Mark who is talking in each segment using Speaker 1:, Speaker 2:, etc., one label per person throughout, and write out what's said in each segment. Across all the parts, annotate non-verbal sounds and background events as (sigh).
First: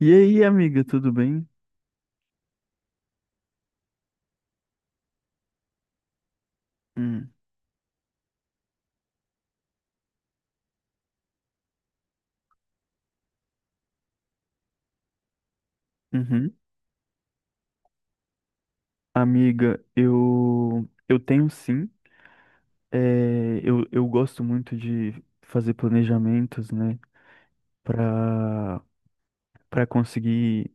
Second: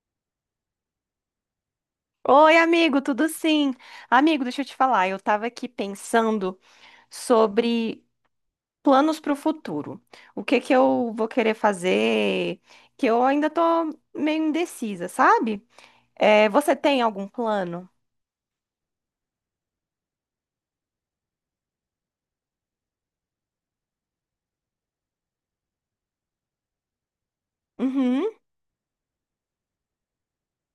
Speaker 1: E aí, amiga, tudo bem?
Speaker 2: Oi, amigo, tudo sim? Amigo, deixa eu te falar, eu tava aqui pensando
Speaker 1: Hum,
Speaker 2: sobre planos para o futuro. O que que eu vou querer fazer, que eu ainda tô meio indecisa, sabe? É,
Speaker 1: uhum.
Speaker 2: você tem algum plano?
Speaker 1: Amiga, eu tenho sim. É, eu gosto muito de fazer planejamentos, né?
Speaker 2: Uhum.
Speaker 1: Para para conseguir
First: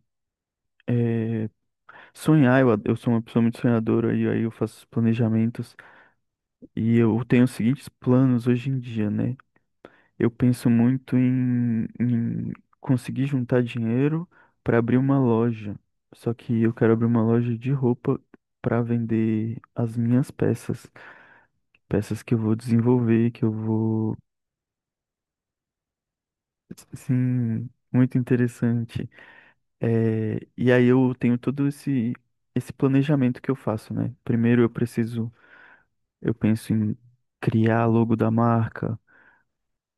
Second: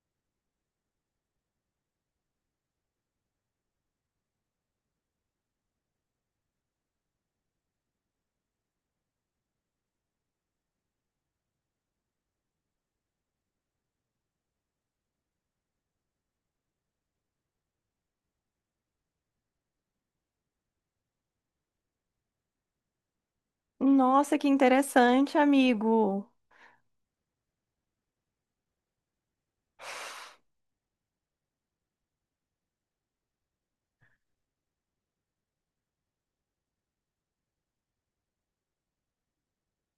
Speaker 1: é, sonhar. Eu sou uma pessoa muito sonhadora e aí eu faço planejamentos. E eu tenho os seguintes planos hoje em dia, né? Eu penso muito em conseguir juntar dinheiro para abrir uma loja. Só que eu quero abrir uma loja de roupa para vender as minhas peças. Peças que eu vou desenvolver, que eu vou.
Speaker 2: Nossa, que interessante, amigo.
Speaker 1: Sim, muito interessante. E aí eu tenho todo esse planejamento que eu faço, né? Eu penso em criar a logo da marca,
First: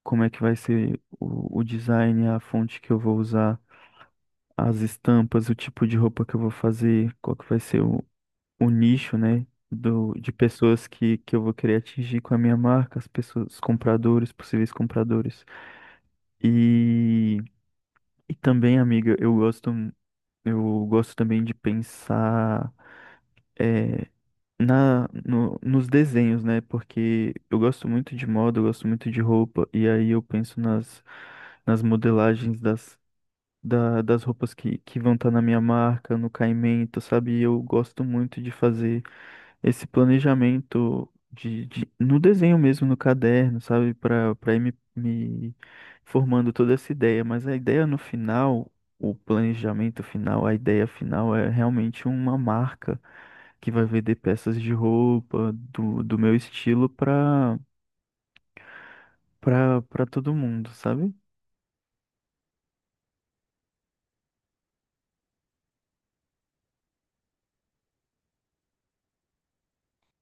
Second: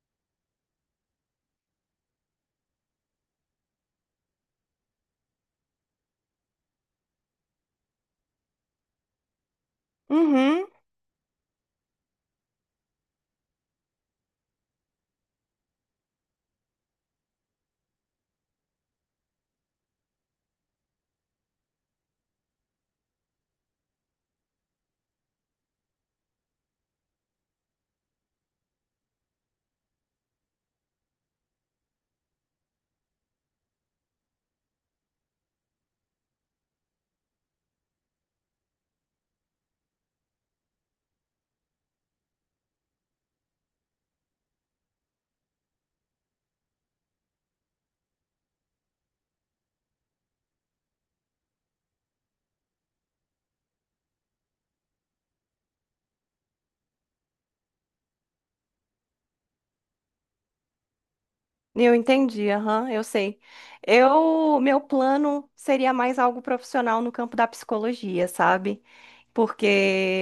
Speaker 1: como é que vai ser o design, a fonte que eu vou usar. As estampas, o tipo de roupa que eu vou fazer, qual que vai ser o nicho, né, de
Speaker 2: Uhum.
Speaker 1: pessoas que eu vou querer atingir com a minha marca, as pessoas, os compradores, possíveis compradores. E, e também, amiga, eu gosto também de pensar eh, na, no- nos desenhos, né? Porque eu gosto muito de moda, eu gosto muito de roupa, e aí eu penso nas modelagens das roupas que vão estar na minha marca, no caimento, sabe? E eu gosto muito de fazer esse planejamento no desenho mesmo, no caderno, sabe? Para ir me formando toda essa ideia. Mas a ideia no final, o planejamento final, a ideia final é realmente uma marca que vai vender peças de roupa do meu estilo para para todo mundo, sabe?
Speaker 2: Eu entendi, aham, eu sei. Eu, meu plano seria mais algo profissional no campo da psicologia, sabe? Porque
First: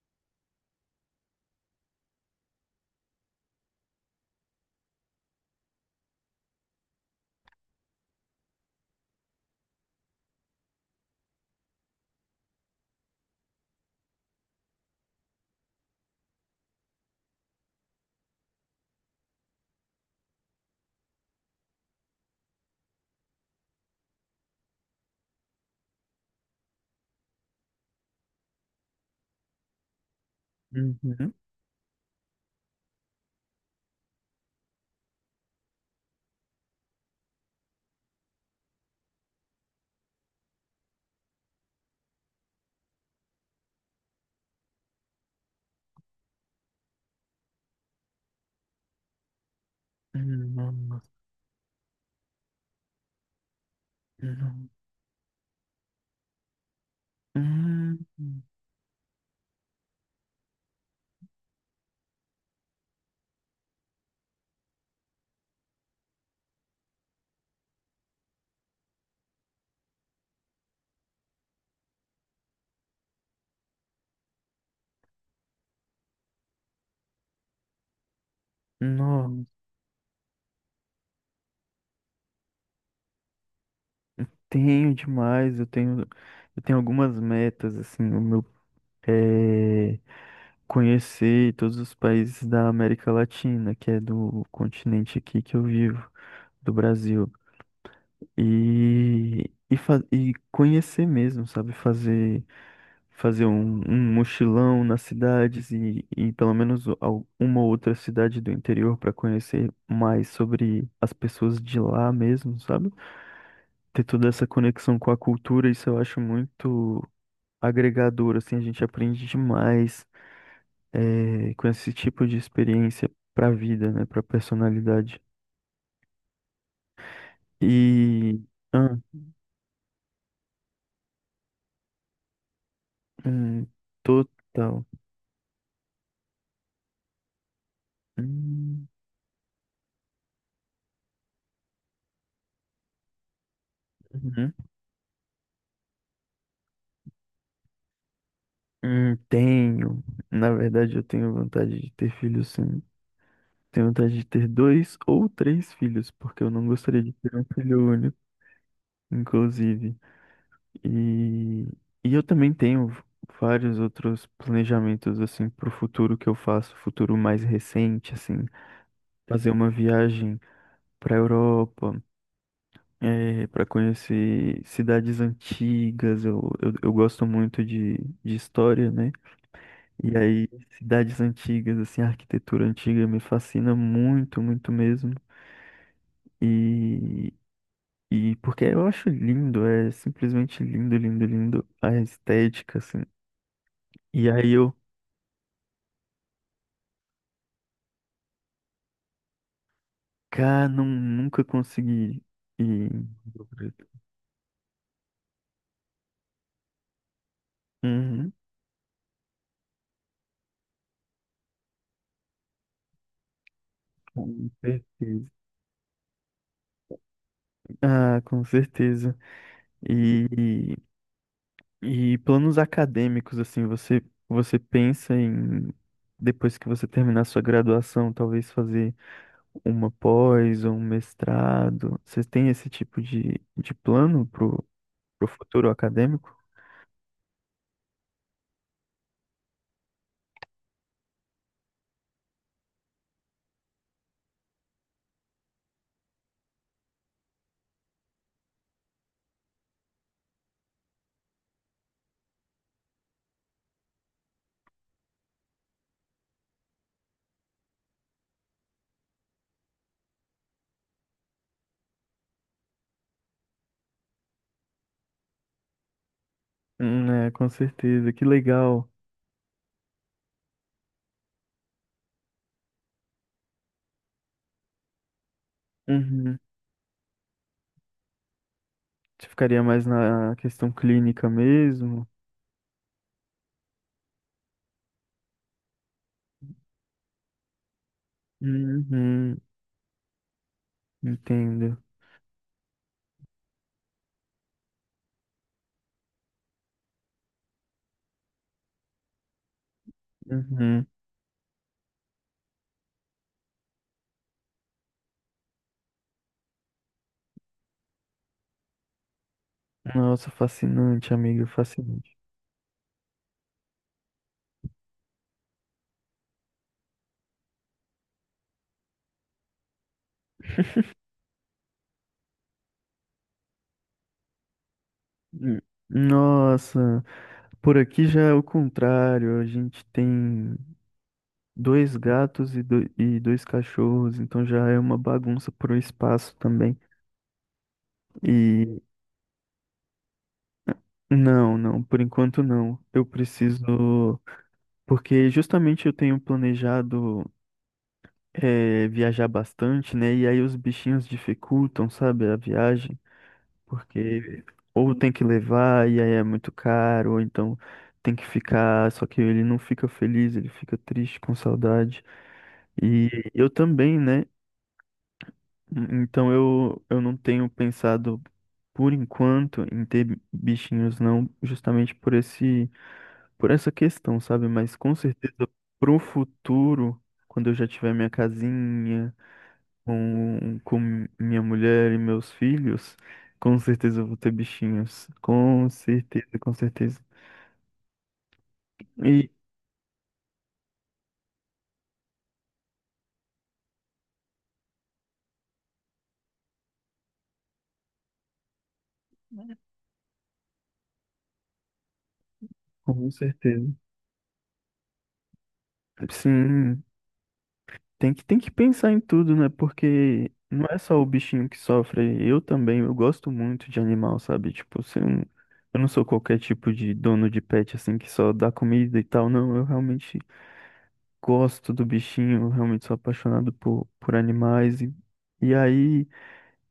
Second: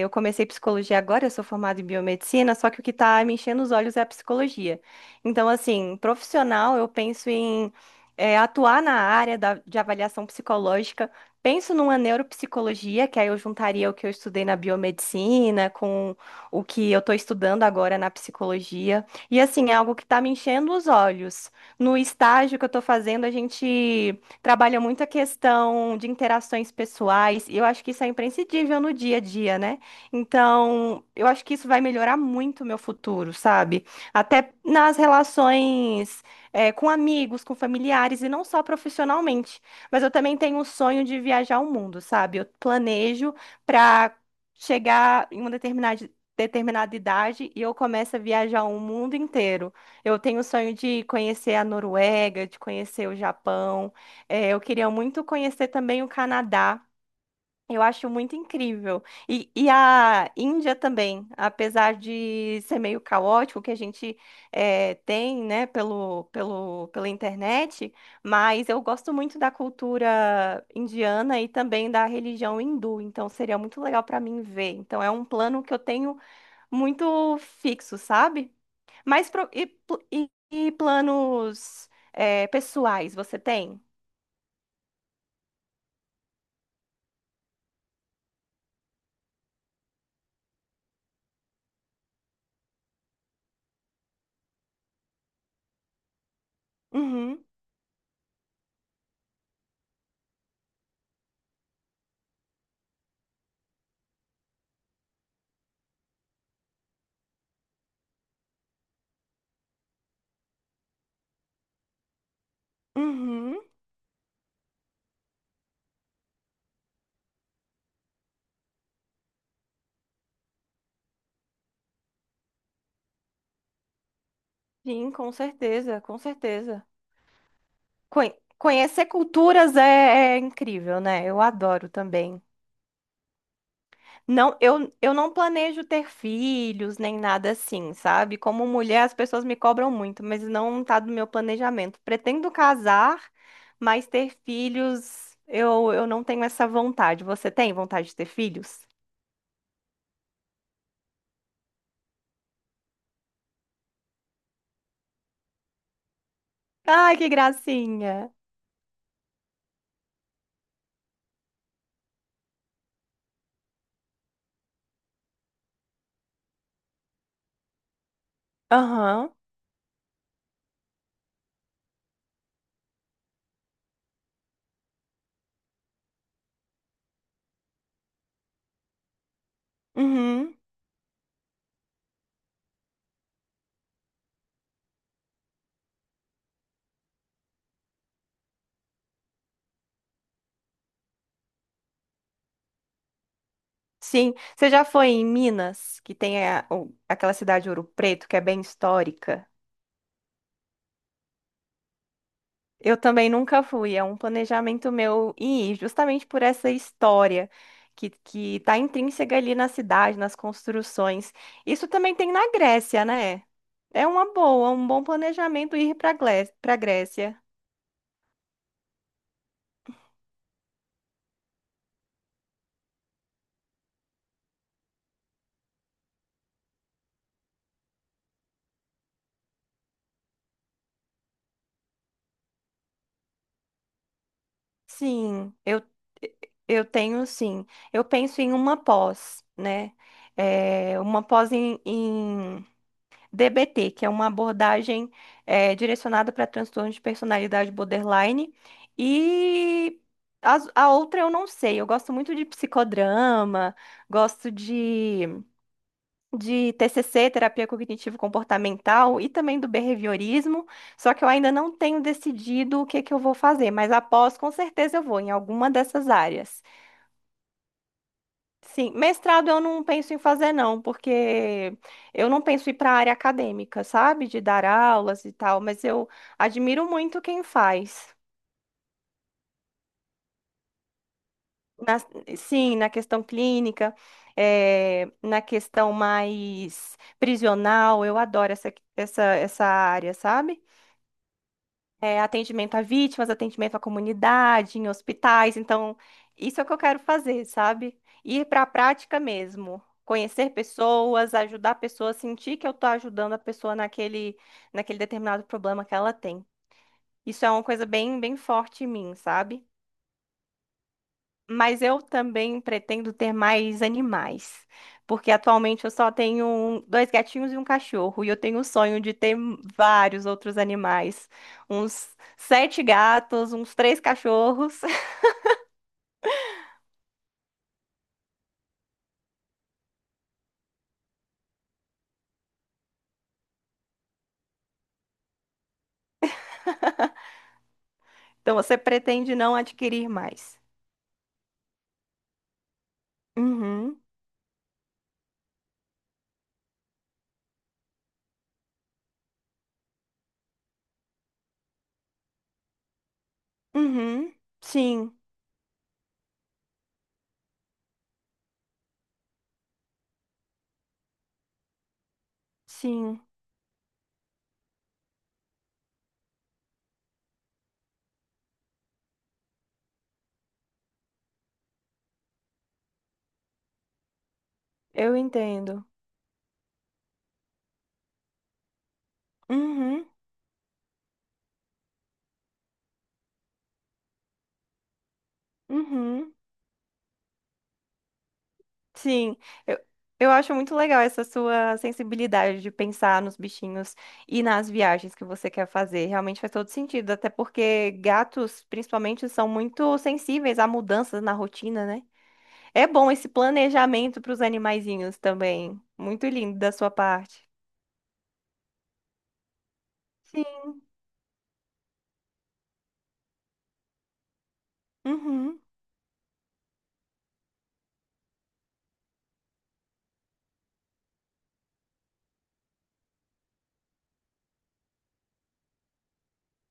Speaker 2: eu comecei psicologia agora, eu sou formada em biomedicina, só que o que está me enchendo os olhos é a psicologia. Então, assim, profissional, eu penso em atuar na área de avaliação psicológica, penso numa neuropsicologia, que aí eu juntaria o que eu estudei na biomedicina com o que eu estou estudando agora na psicologia. E, assim, é algo que está me enchendo os olhos. No estágio que eu estou fazendo, a gente. Trabalha muito a questão de interações pessoais, e eu acho que isso é imprescindível no dia a dia, né? Então, eu
Speaker 1: Uhum.
Speaker 2: acho que isso vai melhorar muito o meu futuro, sabe? Até nas relações, com amigos, com familiares, e não só profissionalmente. Mas eu também tenho um sonho de viajar o mundo, sabe? Eu planejo para chegar em uma determinada. Determinada idade e eu começo a viajar o mundo inteiro. Eu tenho o
Speaker 1: Hum,
Speaker 2: sonho
Speaker 1: hum,
Speaker 2: de conhecer a Noruega, de conhecer o Japão. É, eu
Speaker 1: hum.
Speaker 2: queria muito conhecer também o Canadá. Eu
Speaker 1: Hum.
Speaker 2: acho muito
Speaker 1: Hum.
Speaker 2: incrível. E a Índia também, apesar de ser meio caótico, que a gente tem, né, pela internet, mas eu gosto muito da cultura indiana e também da religião hindu, então seria muito legal para mim ver. Então é um plano que eu tenho muito fixo, sabe? Mas
Speaker 1: Não,
Speaker 2: e planos pessoais você tem?
Speaker 1: tenho demais, eu tenho algumas metas, assim, o meu é conhecer todos os países da América Latina, que é do continente aqui que eu vivo, do Brasil,
Speaker 2: Uhum.
Speaker 1: e, e conhecer mesmo, sabe, fazer um mochilão nas cidades e pelo menos uma ou outra cidade do interior para conhecer mais sobre as pessoas de lá mesmo, sabe?
Speaker 2: Uhum,
Speaker 1: Ter toda essa conexão com a cultura, isso eu acho muito agregador, assim, a gente aprende demais com esse tipo de experiência para a vida, né, para a
Speaker 2: sim,
Speaker 1: personalidade.
Speaker 2: com certeza, com certeza.
Speaker 1: E ah,
Speaker 2: Conhecer culturas é, é incrível, né? Eu adoro também.
Speaker 1: hum,
Speaker 2: Não,
Speaker 1: total.
Speaker 2: eu não planejo ter filhos nem nada assim, sabe? Como
Speaker 1: Hum,
Speaker 2: mulher, as pessoas me cobram muito, mas não tá do meu planejamento. Pretendo casar, mas ter
Speaker 1: uhum.
Speaker 2: filhos, eu não tenho essa vontade. Você tem vontade de ter filhos?
Speaker 1: Tenho, na verdade, eu tenho vontade de ter filhos, sim. Tenho vontade de ter dois ou três filhos, porque eu não gostaria de
Speaker 2: Ai, que
Speaker 1: ter um filho único,
Speaker 2: gracinha.
Speaker 1: inclusive. E, e eu também tenho vários outros planejamentos assim para o futuro que eu faço, futuro mais recente, assim,
Speaker 2: Aham.
Speaker 1: fazer uma viagem para a Europa, para conhecer cidades antigas. Eu gosto muito de história, né? E aí,
Speaker 2: Uhum.
Speaker 1: cidades antigas, assim, a arquitetura antiga me fascina muito, muito mesmo. E, e porque eu acho lindo, é simplesmente lindo, lindo, lindo a estética, assim. E
Speaker 2: Sim,
Speaker 1: aí
Speaker 2: você
Speaker 1: eu
Speaker 2: já foi em Minas, que tem aquela cidade Ouro Preto, que é bem histórica?
Speaker 1: Cara, não, nunca consegui ir em
Speaker 2: Eu também
Speaker 1: Rio
Speaker 2: nunca
Speaker 1: Preto.
Speaker 2: fui, é um planejamento meu ir, justamente por essa história
Speaker 1: Uhum,
Speaker 2: que tá intrínseca ali na cidade, nas construções. Isso também tem na Grécia, né? É uma
Speaker 1: com
Speaker 2: boa, um bom
Speaker 1: certeza.
Speaker 2: planejamento ir para Grécia.
Speaker 1: Ah, com certeza. E, e planos acadêmicos, assim, você pensa em, depois que você terminar sua graduação, talvez fazer uma pós ou um mestrado? Vocês têm esse tipo de plano pro, pro
Speaker 2: Sim,
Speaker 1: futuro acadêmico?
Speaker 2: eu tenho sim. Eu penso em uma pós, né? É, uma pós em DBT, que é uma abordagem direcionada para transtorno de personalidade borderline. E outra eu não sei. Eu gosto muito de psicodrama, gosto de TCC, terapia cognitivo-comportamental, e também do behaviorismo. Só que eu ainda não tenho decidido o que que eu vou fazer, mas após, com certeza eu vou em alguma dessas áreas.
Speaker 1: É, com certeza. Que legal.
Speaker 2: Sim, mestrado eu não penso em fazer, não, porque eu não penso em ir para a área acadêmica, sabe? De dar aulas e tal, mas eu
Speaker 1: Uhum.
Speaker 2: admiro muito quem faz.
Speaker 1: Você ficaria mais na questão clínica
Speaker 2: Na-
Speaker 1: mesmo?
Speaker 2: sim, na questão clínica, na questão mais prisional, eu adoro
Speaker 1: Uhum.
Speaker 2: essa área, sabe?
Speaker 1: Entendo.
Speaker 2: É, atendimento a vítimas, atendimento à comunidade, em hospitais. Então, isso é o que eu quero fazer, sabe? Ir para a prática mesmo. Conhecer
Speaker 1: Uhum.
Speaker 2: pessoas, ajudar a pessoa, sentir que eu estou ajudando a pessoa naquele determinado problema que ela tem. Isso é uma coisa bem, bem forte em mim, sabe?
Speaker 1: Nossa, fascinante, amigo,
Speaker 2: Mas eu
Speaker 1: fascinante.
Speaker 2: também pretendo ter mais animais, porque atualmente eu só tenho dois gatinhos e um cachorro, e eu tenho o sonho de ter vários outros animais, uns sete gatos, uns três cachorros. (laughs)
Speaker 1: Hum. Nossa, por aqui já é o contrário. A gente tem dois gatos e dois cachorros, então já é uma bagunça pro espaço também.
Speaker 2: Então você
Speaker 1: E
Speaker 2: pretende não adquirir mais?
Speaker 1: não, não, por enquanto não. Eu
Speaker 2: Uhum,
Speaker 1: preciso, porque justamente eu tenho planejado viajar bastante, né? E aí os bichinhos dificultam, sabe, a viagem.
Speaker 2: uhum,
Speaker 1: Porque ou tem
Speaker 2: sim,
Speaker 1: que levar e aí é muito caro, ou então tem que ficar, só que ele não fica feliz, ele fica triste, com saudade. E
Speaker 2: sim,
Speaker 1: eu também, né? Então eu não tenho pensado por enquanto em ter bichinhos, não, justamente por por essa questão, sabe? Mas com
Speaker 2: eu
Speaker 1: certeza
Speaker 2: entendo.
Speaker 1: pro futuro, quando eu já tiver minha casinha,
Speaker 2: Uhum,
Speaker 1: com minha mulher e meus filhos, com certeza eu vou ter bichinhos. Com certeza,
Speaker 2: uhum.
Speaker 1: com certeza. E
Speaker 2: Sim, eu, eu acho muito legal essa sua sensibilidade de pensar nos bichinhos e nas viagens que você quer fazer. Realmente faz todo sentido, até porque gatos, principalmente, são muito sensíveis a mudanças na rotina, né? É
Speaker 1: com
Speaker 2: bom esse
Speaker 1: certeza.
Speaker 2: planejamento para os animaizinhos também. Muito lindo da
Speaker 1: Sim,
Speaker 2: sua parte.
Speaker 1: tem que pensar em tudo, né? Porque
Speaker 2: Sim.
Speaker 1: não é só o bichinho que sofre, eu também, eu gosto muito de animal, sabe? Tipo, se eu, não-
Speaker 2: Uhum,
Speaker 1: eu não sou qualquer tipo de dono de pet, assim, que só dá comida e tal, não, eu realmente gosto do bichinho, eu realmente sou apaixonado por animais. E aí.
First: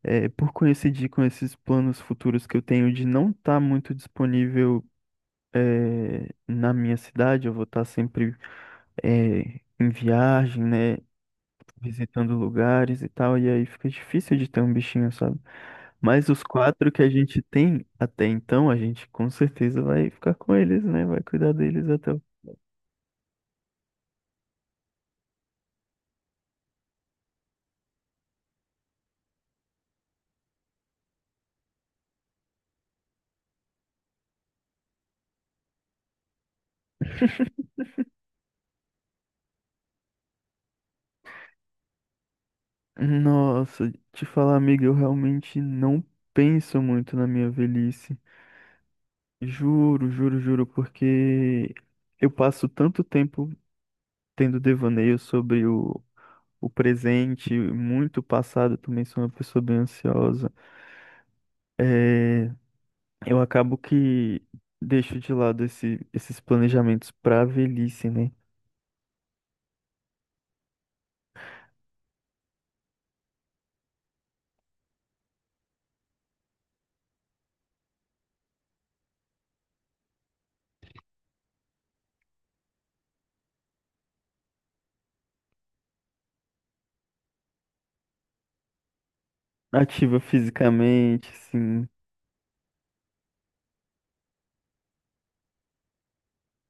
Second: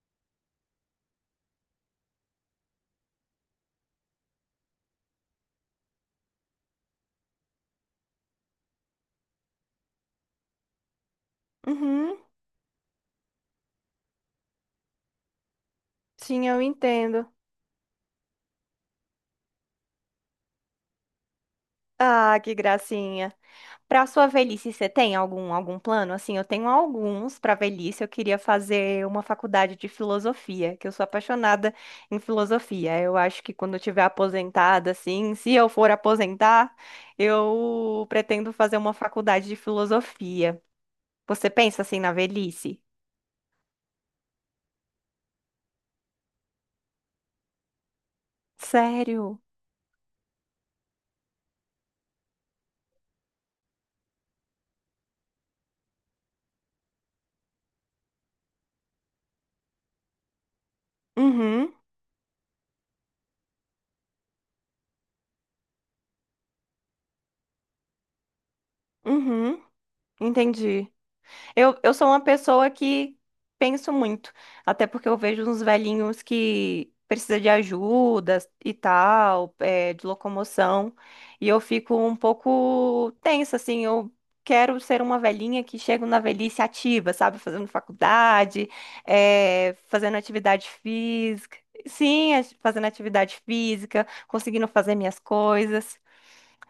Speaker 1: É, por coincidir com esses planos futuros que eu tenho de não estar muito disponível na minha cidade, eu vou estar sempre em viagem, né,
Speaker 2: uhum.
Speaker 1: visitando lugares e tal, e aí fica difícil de ter um bichinho, sabe? Mas os
Speaker 2: Sim, eu
Speaker 1: quatro que a
Speaker 2: entendo.
Speaker 1: gente tem até então, a gente com certeza vai ficar com eles, né? Vai cuidar deles até o...
Speaker 2: Ah, que gracinha. Para sua velhice, você tem algum algum plano? Assim, eu tenho alguns para velhice. Eu queria fazer uma faculdade de filosofia, que eu sou apaixonada em filosofia. Eu acho que quando eu tiver aposentada, assim, (laughs) se eu for aposentar, eu pretendo fazer uma faculdade de filosofia. Você pensa assim na velhice?
Speaker 1: Nossa, te falar, amiga, eu realmente não penso muito na minha velhice.
Speaker 2: Sério?
Speaker 1: Juro, juro, juro, porque eu passo tanto tempo tendo devaneio sobre o presente, muito passado, eu também sou uma pessoa bem ansiosa.
Speaker 2: Uhum,
Speaker 1: É, eu acabo que deixo de lado esses planejamentos para a velhice, né?
Speaker 2: uhum, entendi. Eu sou uma pessoa que penso muito, até porque eu vejo uns velhinhos que precisa de ajuda e tal, é, de locomoção, e eu fico um pouco tensa, assim, eu quero ser uma velhinha que chega na velhice ativa, sabe, fazendo faculdade, é, fazendo
Speaker 1: Ativa
Speaker 2: atividade
Speaker 1: fisicamente,
Speaker 2: física,
Speaker 1: sim.
Speaker 2: sim, fazendo atividade física, conseguindo fazer minhas coisas.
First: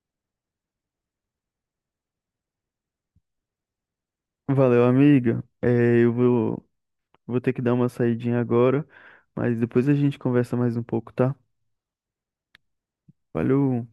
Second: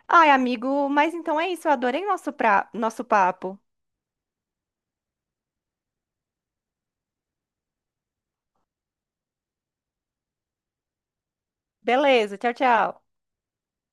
Speaker 2: Ai, amigo, mas então é isso, eu adorei nosso papo.
Speaker 1: Valeu, amiga. Vou ter que dar uma saidinha agora, mas depois a gente conversa mais um pouco, tá?
Speaker 2: Beleza, tchau, tchau.
Speaker 1: Valeu.